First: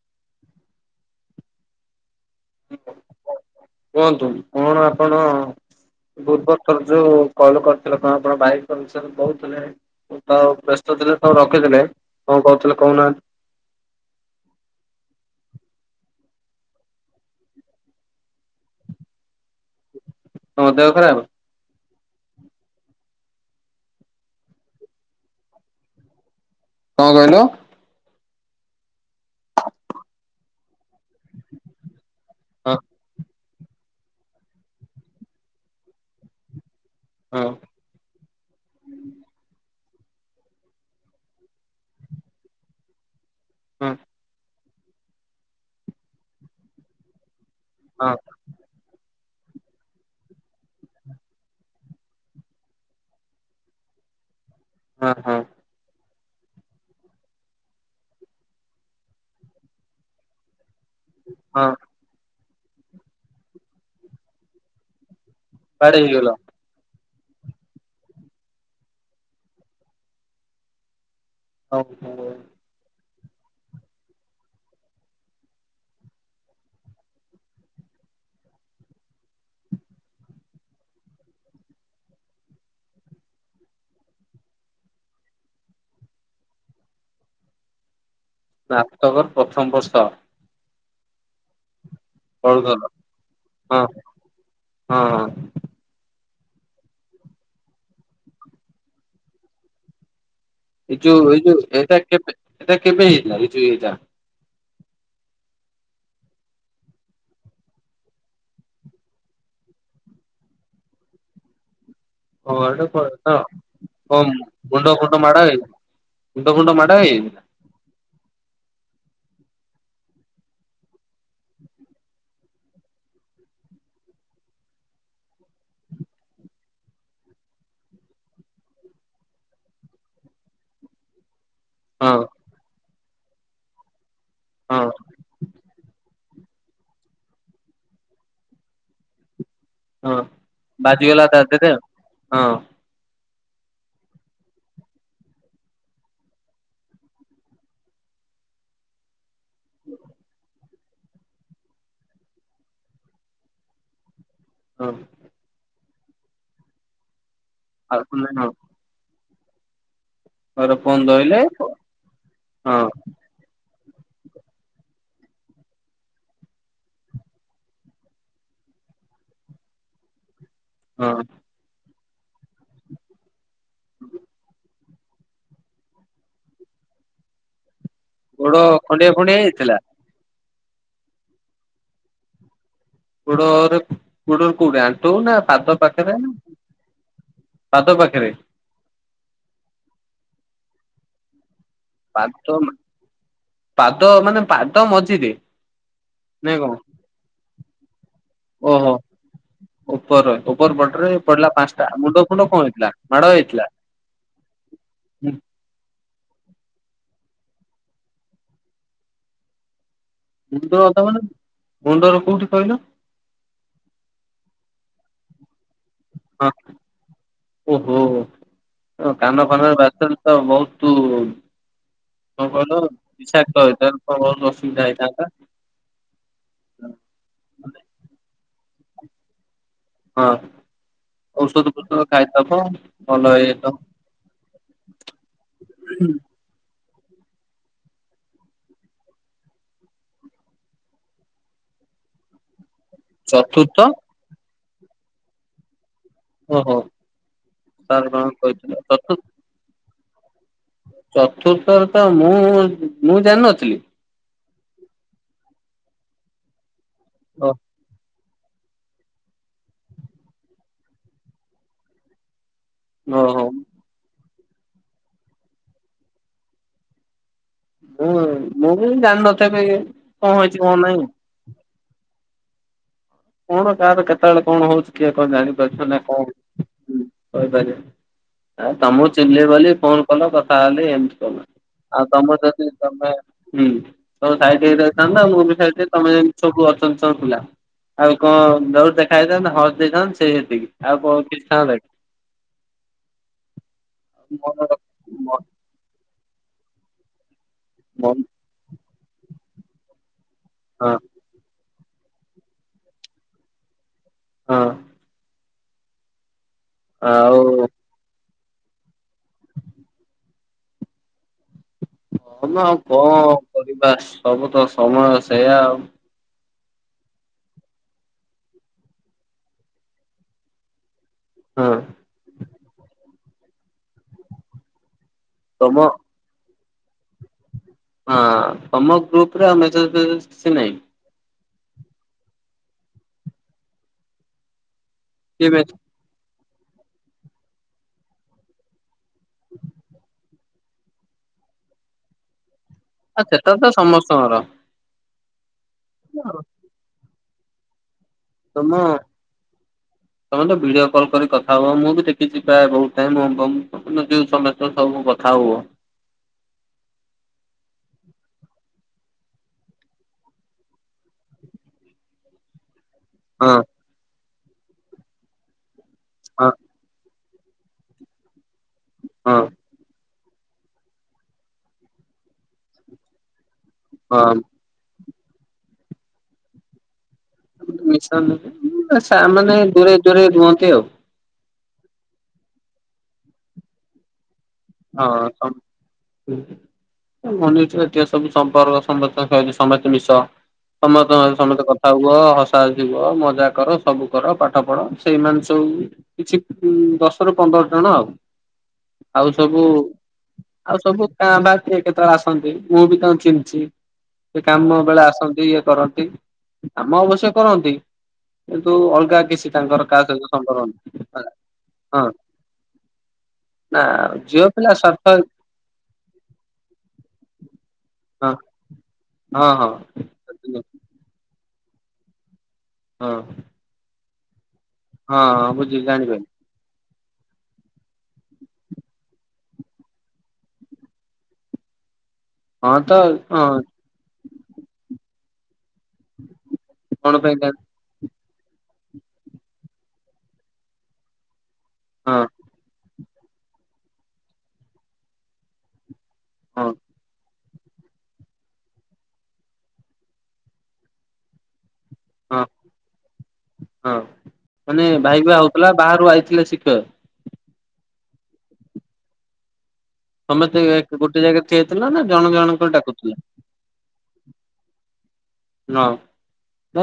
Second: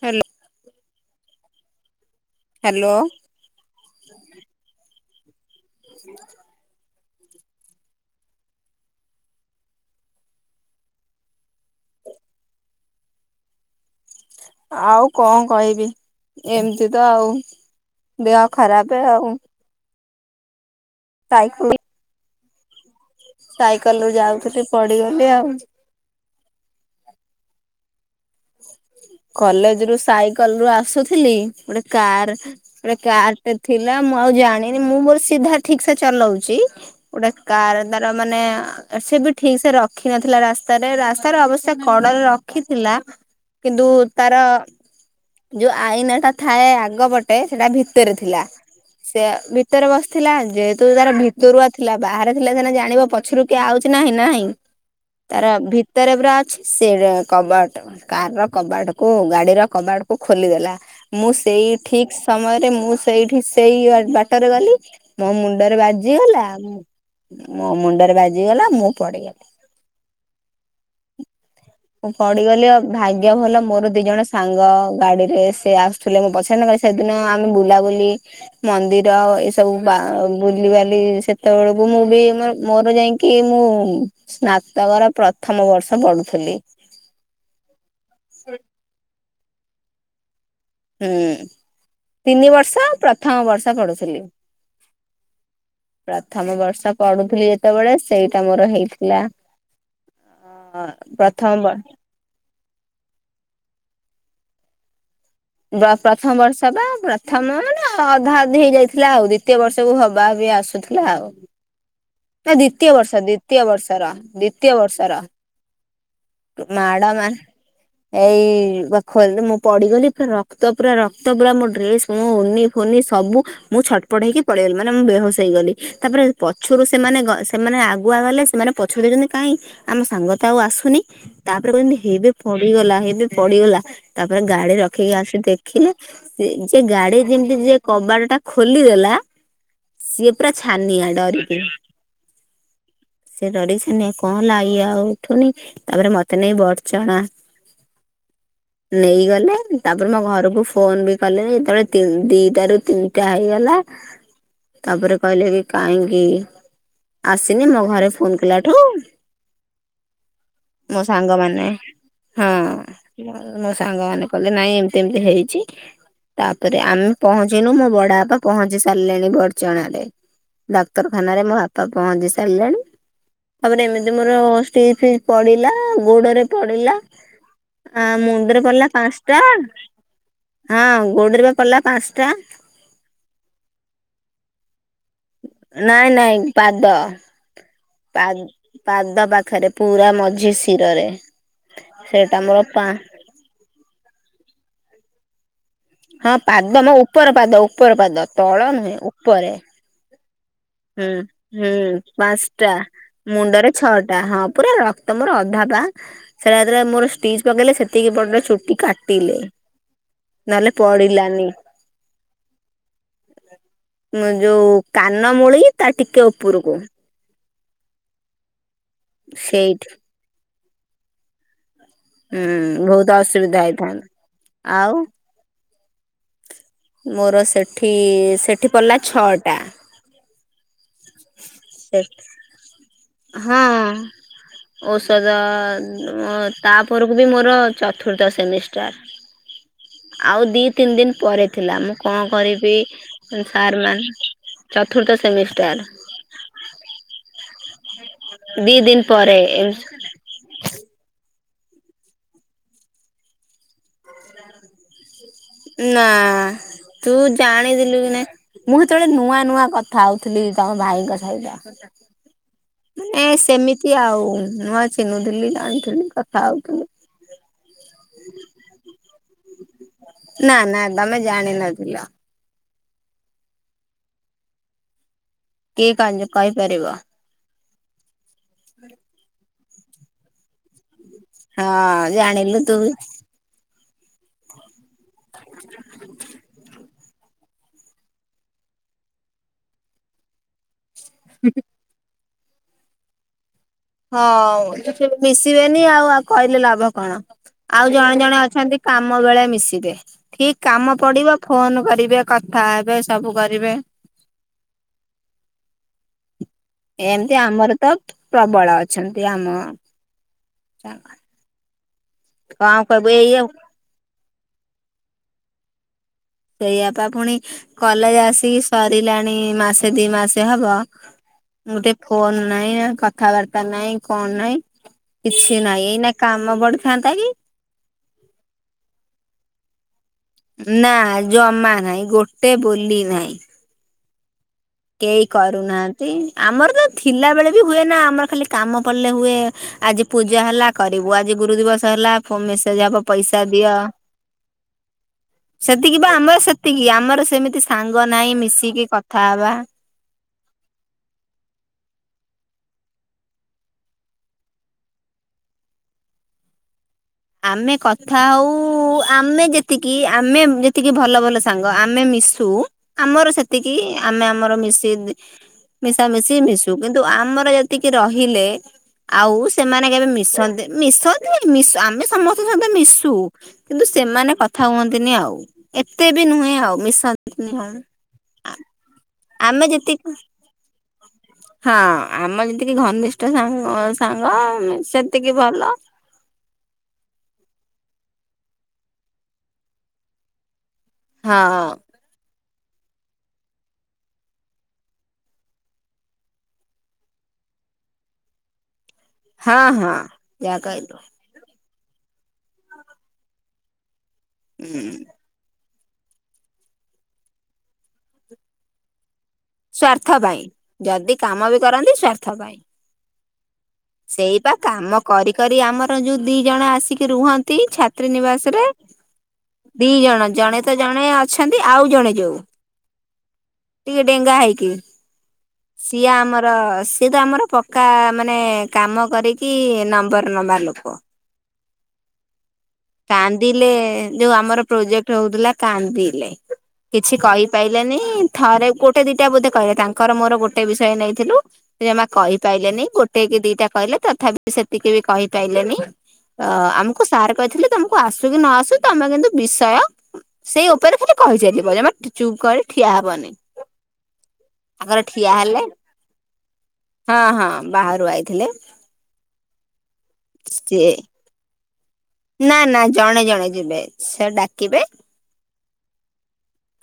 Hello! Hello! କୁହନ୍ତୁ, କଣ ଆପଣ ପୂର୍ବଥର ଯୋଉ କଲ କରିଥିଲ। କଣ କଣ ବାଇସ୍ ପରସେଣ୍ଟ କହୁଥିଲେ। ତ ବ୍ୟସ୍ତ ଥିଲେ, ତ ରଖିଥିଲେ କଣ କହୁଥିଲେ କହୁନାହାଁ ନ୍ତି ଆଉ କଣ କହିବି? ଏମିତି ତ ଆଉ। ଦେହ ଖରାପେ ଆଉଁ। ତମ ଦେହ ଖରାପ? ନାଇଁ। ସାଇକେଲ ରୁ ଯାଉଥିଲି ପଡିଗଲି ଆଉ। କଣ କହିଲୁ? କଲେଜ ରୁ ସାଇକେଲ ରୁ ଆସୁଥିଲି। ଗୋଟେ କାର, ହଁ ଗୋଟେ କାର ଏ ଥିଲା ମୁଁ ଆଉ ଜାଣିନି, ମୁଁ ମୋର ସିଧା ଠିକ୍ ସେ ଚଲଉଚି। ଗୋଟେ ହଁ କାର ତାର ମାନେ ସେ, ବି ଠିକ୍ ସେ ରଖ- ରଖିନଥିଲା। ରାସ୍ତାରେ ରାସ୍ତାର ଅବଶ୍ୟ କଡରେ ରଖିଥିଲା। କିନ୍ତୁ, ହଁ ତାର ଯୋଉ ଆଇନା ଟା ଥାଏ ଆଗ ପ ଟେ ସେଟା ହଁ ଭିତରେ ଥିଲା। ସେଇୟା ଭିତରେ ବସିଥିଲା ଯେହେତୁ ତାର ଭିତରୁଆ ଥିଲା। ବାହାରେ ଥିଲା ସିନା ଜାଣିବ ପଛରୁ କିଏ ଆଉଚି ନାହିଁ ନାହିଁ। ହଁ ହଁ। ତାର ଭିତରେ ପୁରା ଅଛି ସେରା କବାଟ। କାର୍ ର କବାଟକୁ ଗାଡିର କବାଟକୁ ଖୋଲିଦେଲା। ମୁଁ ହଁ ସେଇ ଠିକ୍ ସମୟରେ ମୁଁ ସେଇଠି ସେଇ ବା-ବାଟରେ ଗଲି। ମୋ ମୁଣ୍ଡରେ କୁଆଡେ ହେଇଗଲ? ବାଜିଗଲା। ମୁଁ ମୁଣ୍ଡରେ ବାଜିଗଲା ମୁଁ ପଡିଗଲି। ମୁଁ ପଡିିଗଲି ଆଉ ଭାଗ୍ୟ ଭଲ ମୋର ଦି ଜଣ ସାଙ୍ଗ ଗାଡିରେ ସେ ଆସୁଥିଲେ ମୋ ପଛରେ [unintelligible] ସେ ଦିନ ଆମେ ବୁଲାବୁଲି ମନ୍ଦିର ଆଉ ଏସବୁ ବା ବୁଲିବାଲି ସେତେବେଳକୁ ମୁଁ ବି ମୋର ମୋର ଯାଇଁ କି ମୁଁ ସ୍ନାତକର ପ୍ରଥମ ବର୍ଷ ପଢୁଥିଲି। [unintelligible] ସ୍ନାତକର ପ୍ରଥମ ବର୍ଷ। ହୁଁ ତିନି ପଢୁଥିଲ ବର୍ଷ ପ୍ରଥମ ବର୍ଷ ହଁ ହଁ ପଢୁଥିଲି। ହଁ ପ୍ରଥମ ବର୍ଷ ପଢୁଥିଲି ଯେତେବେଳେ ସେଇଟା ମୋର ହେଇଥିଲା। ଅ ଏଇ ଯୋଉ ଏଇ ଯୋଉ ପ୍ରଥମ ଏଟା କେବେ ଏଟା କେବେ ହେଇଥିଲା ଏଇ ଯୋଉ ଏଇଟା? ବ ପ୍ରଥମ ବର୍ଷ ତ ପ୍ରଥମ ମାନେ ଅଧା ଅଧି ହେଇଯାଇଥିଲା ଆଉ। ଦ୍ଵିତୀୟ ବର୍ଷକୁ ହବା ବି ଆସୁଥିଲା। ଆଉ ନା ଦ୍ଵିତୀୟ ବର୍ଷ ଦ୍ଵିତୀୟ ବର୍ଷର କଣ ଦ୍ଵିତୀୟ ମୁଣ୍ଡ ଫୁଣ୍ଡ ବର୍ଷର। ମାଡ ହେଇନି ମୁଣ୍ଡ ଫୁଣ୍ଡ ମାଡ ମ୍ୟାଡମ ହେଇନି ଏଇ ପାଖରେ ତ ମୁଁ ପଡିଗଲି ପୁରା ରକ୍ତ ପୁରା ରକ୍ତ ପୁରା ମୋ ଡ୍ରେସ ମୋ ଓନି ଫୋନି ସବୁ ମୁଁ ଛଟପଟ ହେଇକି ପଳେଇ ଆଇଲି ମାନେ ମୁଁ ବେହୋସ ହେଇଗଲି। ତାପରେ ପଛରୁ ସେମାନେ ସେମାନେ ଆଗୁଆ ଗଲେ ସେମାନେ ପଛକୁ ଦେଖୁଚନ୍ତି କାଇଁ ଆମ ସାଙ୍ଗ ତ ଆଉ ଆସୁନି। ତାପରେ କୋହୁଚନ୍ତି ହଁ ହେଇବେ ପଡିଗଲା ହେଇବେ ପଡିଗଲା। ତାପରେ ଗାଡି ହଁ। ରଖେଇକି ଆସି ଦେଖିଲେ। ସେ ଯେ ଗାଡି ଯେମିତି ଯିଏ କବାଟ ଟା ଖୋଲିଦେଲା। ହଁ ସିଏ ପୁରା ଛାନିଆ ବାଜିଗଲା ତା ଡରିକି। ଦେହରେ ହଁ ସିଏ ଡରିକି ଛାନିଆ କଣ ହେଲା ଇଏ ଆଉ ଉଠୁନି। ତାପରେ ମତେ ନେଇ ବଢଚଣା ନେଇଗଲେ। ତାପରେ ମୋ ଘରକୁ ଫୋନ୍ ବି କଲେ। ଯେତେବେଳେ ତି ଦିଇଟା ରୁ ତିନିଟା ହେଇଗଲା ହଁ ତାପରେ କହିଲେ କି କାହିଁକି ଆସିନି ମୋ ଆଉ ଘରେ ଫୋନ୍ ହଁ କଲାଠୁ ଘର ଫୋନ ମୋ ଧଇଲେ ସାଙ୍ଗମାନେ ହଁ ହଁ। ମୋ ସାଙ୍ଗ ମାନେ କହିଲେ ନାଇଁ ଏମିତି ଏମିତି ହେଇଚି। ତାପରେ ଆମେ ପହଞ୍ଚିନୁ ମୋ ବଡ ବାପା ପହଞ୍ଚି ସାରିଲେଣି ବଡଚଣାରେ। ଡାକ୍ତରଖାନରେ ମୋ ବାପା ପହଞ୍ଚି ସାରିଲେଣି ତାପରେ ଏମିତି ମୋର ଷ୍ଟିଚ୍ ଫିଚ୍ ପଡିଲା ଗୋଡରେ ପଡିଲା। ଆ ଗୋଡ ମୁଣ୍ଡରେ ପଡିଲା ଖଣ୍ଡିଆ ଖଣ୍ଡିଆ ପାଞ୍ଚଟା ହେଇଥିଲା ହଁ ଗୋଡରେ ପା ପଡିଲା ପାଞ୍ଚଟା। ଗୋଡୋରେ ଗୋଡ କୋଉଟା? [unintelligible] ଆଣ୍ଠୁ ନା ପାଦ ନାଇଁ ପାଖରେ ନା ନାଇଁ ପାଦ ପାଦ ପା ପାଖରେ। ପାଦ ପାଖରେ ପୁରା ମଝି ଶିରରେ। ସେଇଟା ପାଦ ମୋର ପା ପାଦ ମାନେ ପାଦ ମଝିରେ। ହଁ ନାଇଁ କଣ ପାଦ ମୋ ଉପର ପାଦ ଉପର ପାଦ ତଳ ଓହୋ ନୁହେଁ ଉପରେ। ଉପର ଉପର ପଟରେ ହୁଁ ପଡିଲା ପାଞ୍ଚଟା ହୁଁ ମୁଣ୍ଡ ଫୁଣ୍ଡ କଣ ପାଞ୍ଚଟା ହେଇଥିଲା ମାଡ ହେଇଥିଲା ମୁଣ୍ଡରେ ଛଅଟା ହଁ ପୁରା ର ତମର ଅଧା ପା। ସେରା ମୋର ଯେତେବେଳେ ଷ୍ଟିଚ୍ ପକେଇଲେ ସେତିକି ପଟ ଚୁଟି କାଟିଲେ। ନହେଲେ ମୁଣ୍ଡଟା ମାନେ ପଡିଲାନି ମୁଣ୍ଡର କୋଉଠି କହିଲ। ଯୋଉ କାନ ମୂଳି ତା ଟିକେ ହଁ ଉପରକୁ। ଓହୋ କାନ ଫାନରେ ସେଇଠି ବାଜିଥାନ୍ତାତା ବୋହୁତୁ କଣ କଲ ହୁଁ ବହୁତ ଅସୁବିଧା ବିଷାତ ହେଇଥାନ୍ତା ତ ବହୁତ ଅସୁବିଧା ଆଉ ହେଇଥାନ୍ତା? ମୋର ସେଠି ସେଠି ପଡ଼ିଲା ଛଅଟା। ହଁ ଔଷଧ ସେ ଫଷଧ ଖାଇଥା କଣ ଭଲ ହଁ ହେଇଥାନ୍ତା। ଔଷଧ। ତାପରକୁ ବି ମୋର ଚତୁର୍ଥ ସେମିଷ୍ଟାର। ଆଉ ଦି ତିନି ଦିନ ପରେ ଥିଲା। ମୁଁ କଣ କରିବି? ଚତୁର୍ଥ ସାର୍ ମ ଚତୁର୍ଥ ସେମିଷ୍ଟାର। ଓହୋ! ସାର୍ କଣ କହିଥିଲେ? ଚତୁର୍ଥ ସେ [unintelligible] ଚତୁର୍ଥରେ ତ ମୁଁ ମୁଁ ଜାଣିନଥିଲି‌। ନା ତୁ ଓ ଜାଣିଥିଲଥିଲୁ କି ନାଇଁ। ମୁଁ ସେତେବେଳେ ନୂଆ ନୂଆ କଥା ହଉଥିଲି ତମ ଭାଇଙ୍କ ସହିତ। ଏ ଓହୋ। ସେମିତି ଆଉ ନୂଆ ଚିନୁ ଥିଲି ଜାଣିଥିଲି କଥା ହଉଥିଲି। ହୁଁ ମୁଁ ବି ଜାଣିନଥିବ କଣ ନା ହେଇଛି କଣ ନା ନାହିଁ? ତମେ ଜାଣିନଥିଲ। କଣ କାଁହାର କେତେବେଳେ କଣ ହଉଛି କିଏ କଣ ଜାଣିପାରୁଛ କିଏ ନା କଣ? କହିପାରିବ କହିପାରିବି ଆ ତମକୁ ଚିହିଲି ବୋଲି ଫୋନ କଲ କଥା ହେଲି ଏମତି‌ ହଁ ଆଉ ତମର ଜାଣିଲୁ ଯଦି ତୁ ତମେ ହୁଁ ତମ ସାଇଡ ହେଇ ଯାଇଥାନ୍ତା ମୁଁ ବିଇ ତମେ ସବୁ ଅଛନ୍ତି ପିଲା। ଆଉ କଣ ଯୋଠ ଦେଖା ହେଇଥାନ୍ତ ହଜ ଦେଇଥାନ୍ତ ସେଇ ଯେତିକି ଆଉ କିଛି ଥାନ୍ତତା ଏଠି। ମନ ହଁ ମ ମିଶିବେନି ଆଉ ଆଉ କହିଲେ ଲାଭ କଣ ଆଉ ଜଣେ ମନ ଜଣେ ଅ ଛନ୍ତି କାମ ବେଳେ ମିଶିବେ ଠିକ କାମ ହଁ ପଡିବ ଫୋନ କରିବେ କଥା ହେବେ ସବୁ କରିବେ। ହଁ। ଏମିତି ଆଉ ଆମର ତ ପ୍ରବଳ ଅଛନ୍ତି ଆମ। ହଁ ନାଉ କହିବୁ କଣ ଏଇ ଆଉ କରିବା ସବୁ ତ ସମୟ ସେଇୟଆ ଆଉ। ସେଇଆପା ପୁଣି କଲେଜ ଆସିକି ସରିଲାଣି ମାସେ ଦି ମାସେ ହବ। ହଁ। ମୁତେ ଫୋନ ନାହିଁ କଥାବାର୍ତ୍ତା ନାହିଁ କଣ ନାହିଁ କିଛି ତମ ନାହିଁ ଏ। କାମ ବଡିିଥାଆନ୍ତା କି? ହଁ ତମ ଗ୍ରୁପ ରେ ଆମେ [unintelligible] ନା ଜମା ନାହିଁ ଗୋଟେ ବୋଲି ନାହିଁ। କେହି କିଏ ମେସେ କରୁନାହାନ୍ତି ଆମର ତ ଥିଲା ବେଳେ ବି ହୁଏ ନା ଆମର ଖାଲି। କାମ ପଡ଼ିଲେ ହୁଏ ଆଜି ପୂଜା ହେଲା କରିବୁ ଆଜି ଗୁରୁ ଦିବସ ହେଲା ମେସେଜ ହବ ଆ ପଇସା ସେଟ ତ ଦିଅ ସମସ୍ତଙ୍କର। ସେତିକି ବା ଆମର ସେତିକି ଆମର ସେମିତି ସାଙ୍ଗ ନାହିଁ ତମ ମିଶିକି କଥା ହବା। ତମେ ତ ଭିଡିଓ କଲ୍ କରି କଥା ହବ ମୁଁ ବି ଦେଖିଛି ପ୍ର ବହୁତ ଟ ଯୋଉ ସମ ତ ସବୁ କଥା ହବ। ଆମେ କଥା ହଉ ଆମେ ଯେତିକି ଆମେ। ଟିକେ ଭଲ ଭଲ ସାଙ୍ଗ ଆମେ ମିଶୁ ଆମର ହଁ ସେତିକି ଆମେ ଆମର ମିଶି ମିଶାମଶି ହଁ ମିଶୁ କିନ୍ତୁ ଆମର ଯେତିକି ରହିଲେ। ଆଉ ହଁ ସେମାନେ କେବେ ମିଶନ୍ତି ମିଶନ୍ତିଶ ଆମେ ସମସ୍ତଙ୍କ ସହିତ ମିଶୁ। କିନ୍ତୁ ସେମାନେ ହଁ। କଥା ହୁଅନ୍ତିନି ଆଉ ଏତେ ବି ନୁହେଁ ଆଉ ମିଶନ୍ତିନି ହଉ। [unintelligible] ସେମାନେ ଦୂରେ ଦୂରେ ରୁହନ୍ତି ଆଉ ହଁ ଆମ ଯେମତିକି ଘନିଷ୍ଠ ସା ସାଙ୍ଗ। ହଁ ସେତିକି [unintelligible] ଭଲ ମନେଯଛି ସବୁ ସମ୍ପର୍କ [unintelligible] ସମସ୍ତେ ମିଶ ସମସ୍ତେ ହଁ ସମସ୍ତେ କଥା ହୁ। ହୁଅ ହସା ହସିବୁହ ମଜା କର ସବୁ କର ପାଠ ପଢ ସେଇମାନେ ସବୁ। କିଛି ଦଶ ରୁ ପନ୍ଦର ଜଣ ଆଉ। ଆଉ ସବୁ ହଁ ହଁ ଯାହା ଆଉ କହିଲୁ ସବୁ କାଁ ବା କିଏ କେତେବେଳେ ଆସନ୍ତି ମୁଁ ବି ତଙ୍କୁ ଚିନିଛି ସେ କାମ ହୁଁ ବେଳେ ଆସନ୍ତି ଇଏ କରନ୍ତି କାମ ଅବଶ୍ୟ କରନ୍ତି କିନ୍ତୁ ଅଲଗା କିଛି ତାଙ୍କର କାହା ସ୍ଵାର୍ଥ ସହିତ ପାଇଁ ସମ୍ଭବ ଯଦି କାମ ବି କରନ୍ତି ହ ହଁ ସ୍ଵାର୍ଥ ପାଇଁ ନା ସେଇ ଝିଅ ବା ପିଲା କାମ ସ୍ୱାର୍ଥ କରି କରି ଆମର ଯୋଉ ଦି ଜଣ ଆସିକି ରୁହନ୍ତି ଛାତ୍ରୀ ହଁ ନିବାସ ରେ ହଁ ହଁ ଦି ଜଣ ଜଣେ ତ ଜଣେ ଅଛନ୍ତି ଆଉ ଜଣେ ଯୋଉ ହଁ ଟିକେ ଡେଙ୍ଗା ହେଇକି ହଁ ହଁ ବୁଝି ଜାଣିପାଇନି [unintelligible] ସିଏ ତ ଆମର ପକ୍କା ମାନେ କାମ କରିକି ନମ୍ବର ନମ୍ବାର ଲୋକ ହଁ ତ ହଁ କାନ୍ଦିଲେ ଯୋଉ ଆମର ପ୍ରୋଜେକ୍ଟ ହଉଥିଲା କାନ୍ଦିଲେ କିଛି କଣ ପାଇଁ କା କହିପାଇ ଲେନି ଥରେ ଗୋଟେ ଦିଟା ବୋଧେ କହିଲେ ତାଙ୍କର ମୋର ଗୋଟେ ବିଷୟ ନେଇଥିଲୁ ଯେମା ହଁ କହ ପାଇଲେନି ଗୋଟେ କି ଦିଟା କହିଲେ ତଥାପି ସେତିକି ବି କହିପାରଲେନି ଅ ହଁ ଆମକୁ ସାର୍ କହିଥିଲି ତମକୁ ଆସୁ କି ନ ଆସୁ ତମେ କିନ୍ତୁ ବିଷୟ ସେଇ ଉପରେ ଖାଲି କହି ଚାଲିବ ଚୁପ୍ ହଁ କରି ଠିଆ ହବନି ହଁ ମାନେ ଆଗର ଭାଇ ଠିଆ ବା ହେଲେ। ହଉଥିଲା ବାହାରୁ ଆଇଥିଲେ ଶିଖିବାକୁ। ହଁ ହଁ ବାହାରୁ ଆଇଥିଲେ। ସମେ ସିଏ ଗୋଟେ ଜାଗା ଠିଆଇଥିଲ ନା ଜଣ ନା ଜଣଙ୍କର ନା ଡାକୁଥିଲା ଜଣେ ଜଣେ ଯିବେ ସେ ଡାକିବେ। ନ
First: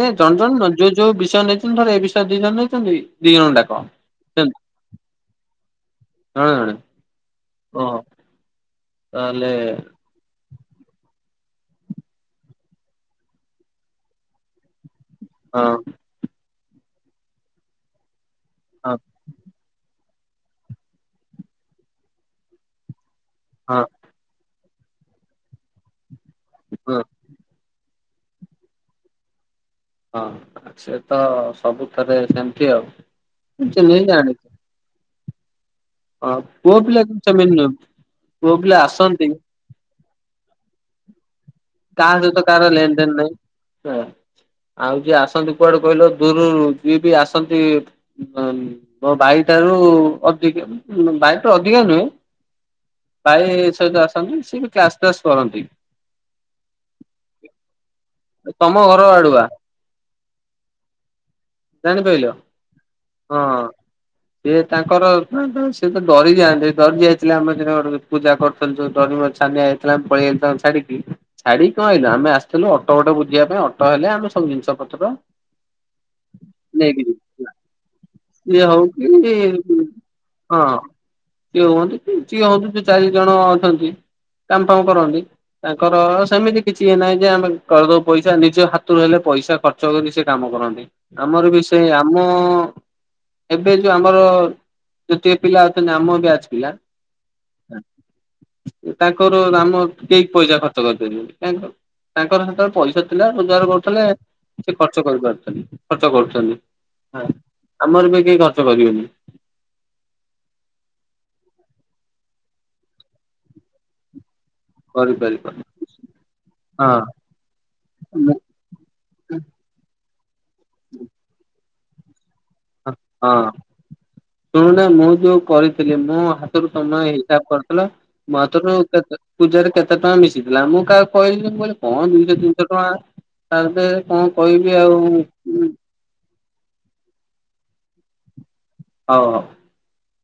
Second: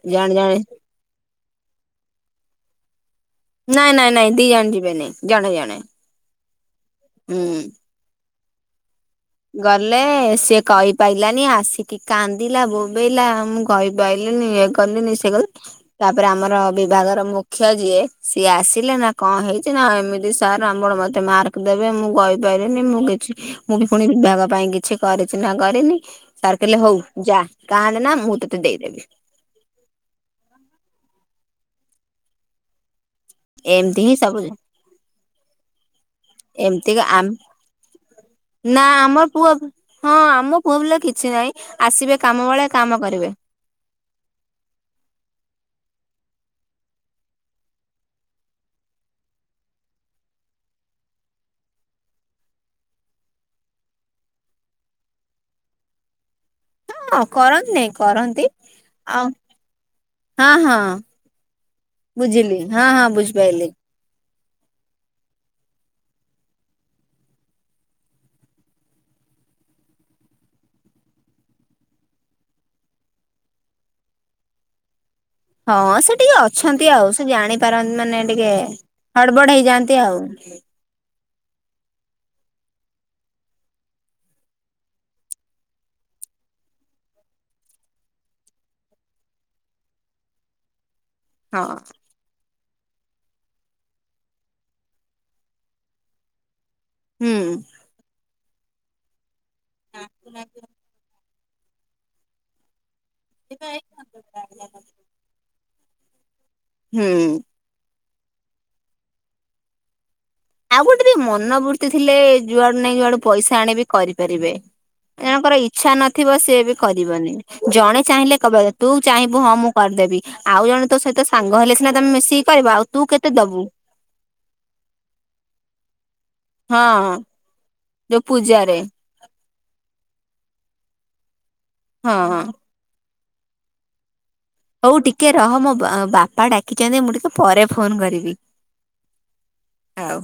ନାହି ଜଣେ ଜଣ ଜଣେ ଜଣ ଯୋଉ ଯୋଉ ବିଷୟ ନେଇଛନ୍ତି ଧର ଏ ବିଷୟରେ ଦି ଜଣ ନେଇଛନ୍ତି। ଦି ଜଣ ଡାକ। ନାଇଁ ନାଇଁ ନାଇଁ ଦି ସେମିତି ଜଣେ ଯିବେ ନାଇଁ ଜଣେ ଜଣେ। ଜଣେ ଜଣେ ହୁଁ! ଓହୋ ତାହେଲେ ଗଲେ ସିଏ କହି ପାଇଲାନି ଆସିକି କାନ୍ଦିଲା ବୋବେଇଲା ମୁଁ କହିପାରଲିିନି ଇଏ କି ହଁ ତାପରେ ଆମର ବିଭାଗର ମୁଖ୍ୟ ଯିଏ ସିଏ ଆସିଲେ ହଁ ନା କଣ ହେଇଛି ନା ଏମିତି ସାର୍ ଆମର ମତେ ମାର୍କ ଦେବେ ମୁଁ କହିପାରିବିନି ମୁଁ କିଛି ମୁଁ ହଁ ପୁଣି ବିଭାଗ ପାଇଁ କିଛି କରିଚି ନାଁ କରିନି ସାର କହିଲେ ହଁ। ହଉ ଯା! କାନ୍ଦେନା ମୁଁ ତତେ ଦେଇଦେବି! ହଁ ସେ ତ ସବୁ ଥରେ ସେମିତି ଆଉ! ଚିହ୍ନି ଏମତି ହିଁ ସବୁ! ଜାଣିଛି। ହଁ ପୁଅ ପିଲା ଏମତିକା କିନ୍ତୁ ସେମିତି ନୁହେଁ ପୁଅ ପିଲା ନା ଆମ ଆସନ୍ତି ପୁଅ ହଁ ଆମ ପୁଅ ପିଲା କିଛି ନାହିଁ! ଆସିବେ କାହା ସହିତ କାମ ବେଳେ କାହାର ଲେନ କାମ ଦେନ କରିବେ। ନାହିଁ ଆଉ ଯିଏ ଆସନ୍ତି କୁଆଡେ କହିଲ ଦୂରୁରୁ ଯିଏ ବି ଆସନ୍ତି ହୁଁ, ମୋ ବାଇ ଠାରୁ ଅଧିକ ବାଇ ଠାରୁ ଅଧିକା ନୁହେଁ! ପା ସହିତ ଆସନ୍ତି ସିଏ ବି କ୍ଲାସ୍ ଫ୍ଲାସ୍ କରନ୍ତି [inaudible] ହଁ କରନ୍ତି ନାଇଁ କରନ୍ତି ତମ ଘର ଆଉ ଆଡୁଆ ହଁ ହଁ! ! ଜାଣିପାରିଲ ବୁଝିଲି, ହଁ ହଁ ବୁଝିପାଇଲିି? ସେିଏ ତାଙ୍କର ନା ସିଏତ ଡରି ଯାଆନ୍ତି ଡରି ଯାଇଥିଲେ ଆମ ଦିନ ଗୋ ପୂଜା କର [inaudible] ଡରି ମରି ଛାନିଆ ହେଇଥିଲା ଆମେ ପଳେଇ ଆଇ ଥିଲୁ ଛାଡିକି! ଛାଡିକି କଣ ଆଇଲୁ ଆମେ ଆସିଥିଲୁ ଅଟୋ ଗୋଟେ ବୁଝିବା ପାଇଁ ଅଟୋ ହେଲେ ଆମେ ସବୁ ଜିନିଷ ପତ୍ର ହଁ ସେ ଟିକେ ଅଛନ୍ତି ନେଇକି ଆଉ ସେ ଯିବୁ। ଜାଣି ତାର ମାନେ ଟିକେ ସିଏ ହଉ କି ହଁ ହଡବଡ ହେଇଯାନ୍ତି ଆଉ! କିିଏ ହୁଅନ୍ତୁ ଜିଏ ହୁଅନ୍ତୁ ସିଏ ଚାରି ଜଣ ଅଛନ୍ତି କାମ ଫାମ କରନ୍ତି! ତାଙ୍କର ସେମିତି କିଛି ଇଏ ନାହିଁ ଯେ ଆମେ କରିଦଉ ପଇସା ନିଜ ହାତରୁ ହେଲେ ପଇସା ଖର୍ଚ ଚୀ ସେ କାମ କରନ୍ତି ଆମର ବି ହଁ ସେ ଆମ [inaudible] ଏବେ ଯୋଉ ଆମର ଯେତିକି ପିଲା ଅଛନ୍ତି ଆମ ବ୍ୟାଚ ପିଲା ହୁଁ। ତାଙ୍କର ଆମର କେହି ପଇସା ଖର୍ଚ୍ଚ ତାଙ୍କର ସେତେବେଳେ ପଇସା ଥିଲା ରୋଜଗାର କରୁଥିଲେ! ସେ ଖର୍ଚ୍ଚ କରିପାରୁଛନ୍ତି ଖର୍ଚ୍ଚ କରୁଛନ୍ତି। ହୁଁ। ଆମର ଏବେ କେହି ଖର୍ଚ୍ଚ କରିବେନି। ଆଉ ଗୋଟେ ବି ମନୋବୃର୍ତ୍ତି ଥିଲେ ଯୁଆଡୁ ନାଇଁ ଯୁଆଡୁ ପଇସା ଆଣି ବିି କରିପାରିବେ। କରିପାରିବ ଜଣଙ୍କର ଇଚ୍ଛା ନଥିବ ସେଏ ବି ହଁ କରିବନି, ଜଣେ ମୁଁ ଚାହିଁଲେ କେବେ ତୁ ଚାହିଁବୁ ହଁ ମୁଁ କରିଦେବି, ଆଉ ଜଣେ ତୋ ସହିତ ସାଙ୍ଗ ହେଲେ ସିନା ତମେ ମିଶି ହଁ, ଶୁଣୁନା ମୁଁ ଯୋଉ କରିଥିଲି ମୁଁ ହଁ ତମେବା ହିସାବ କରିୁଥିଲା ଯୋଉ ମୋ ହାତରୁ ପୂଜାରେ ପୂଜାରେ କେତେ ଟଙ୍କା ମିଶିଥିଲା, ମୁଁ କାହାକୁ କହିନି ମୁଁ କହିଲି କଣ ହଁ ଦିଶହ ତିନିଶହ ଟଙ୍କା ତା ଭିତରେ କଣ କହିବି ଆଉ ଆ ବାପା ଡା କିଛନ୍ତି ମୁଁ ଟିକେ ପରେ ଫୋନ କରିବି। ହଉ ହଉ। ଆଉ।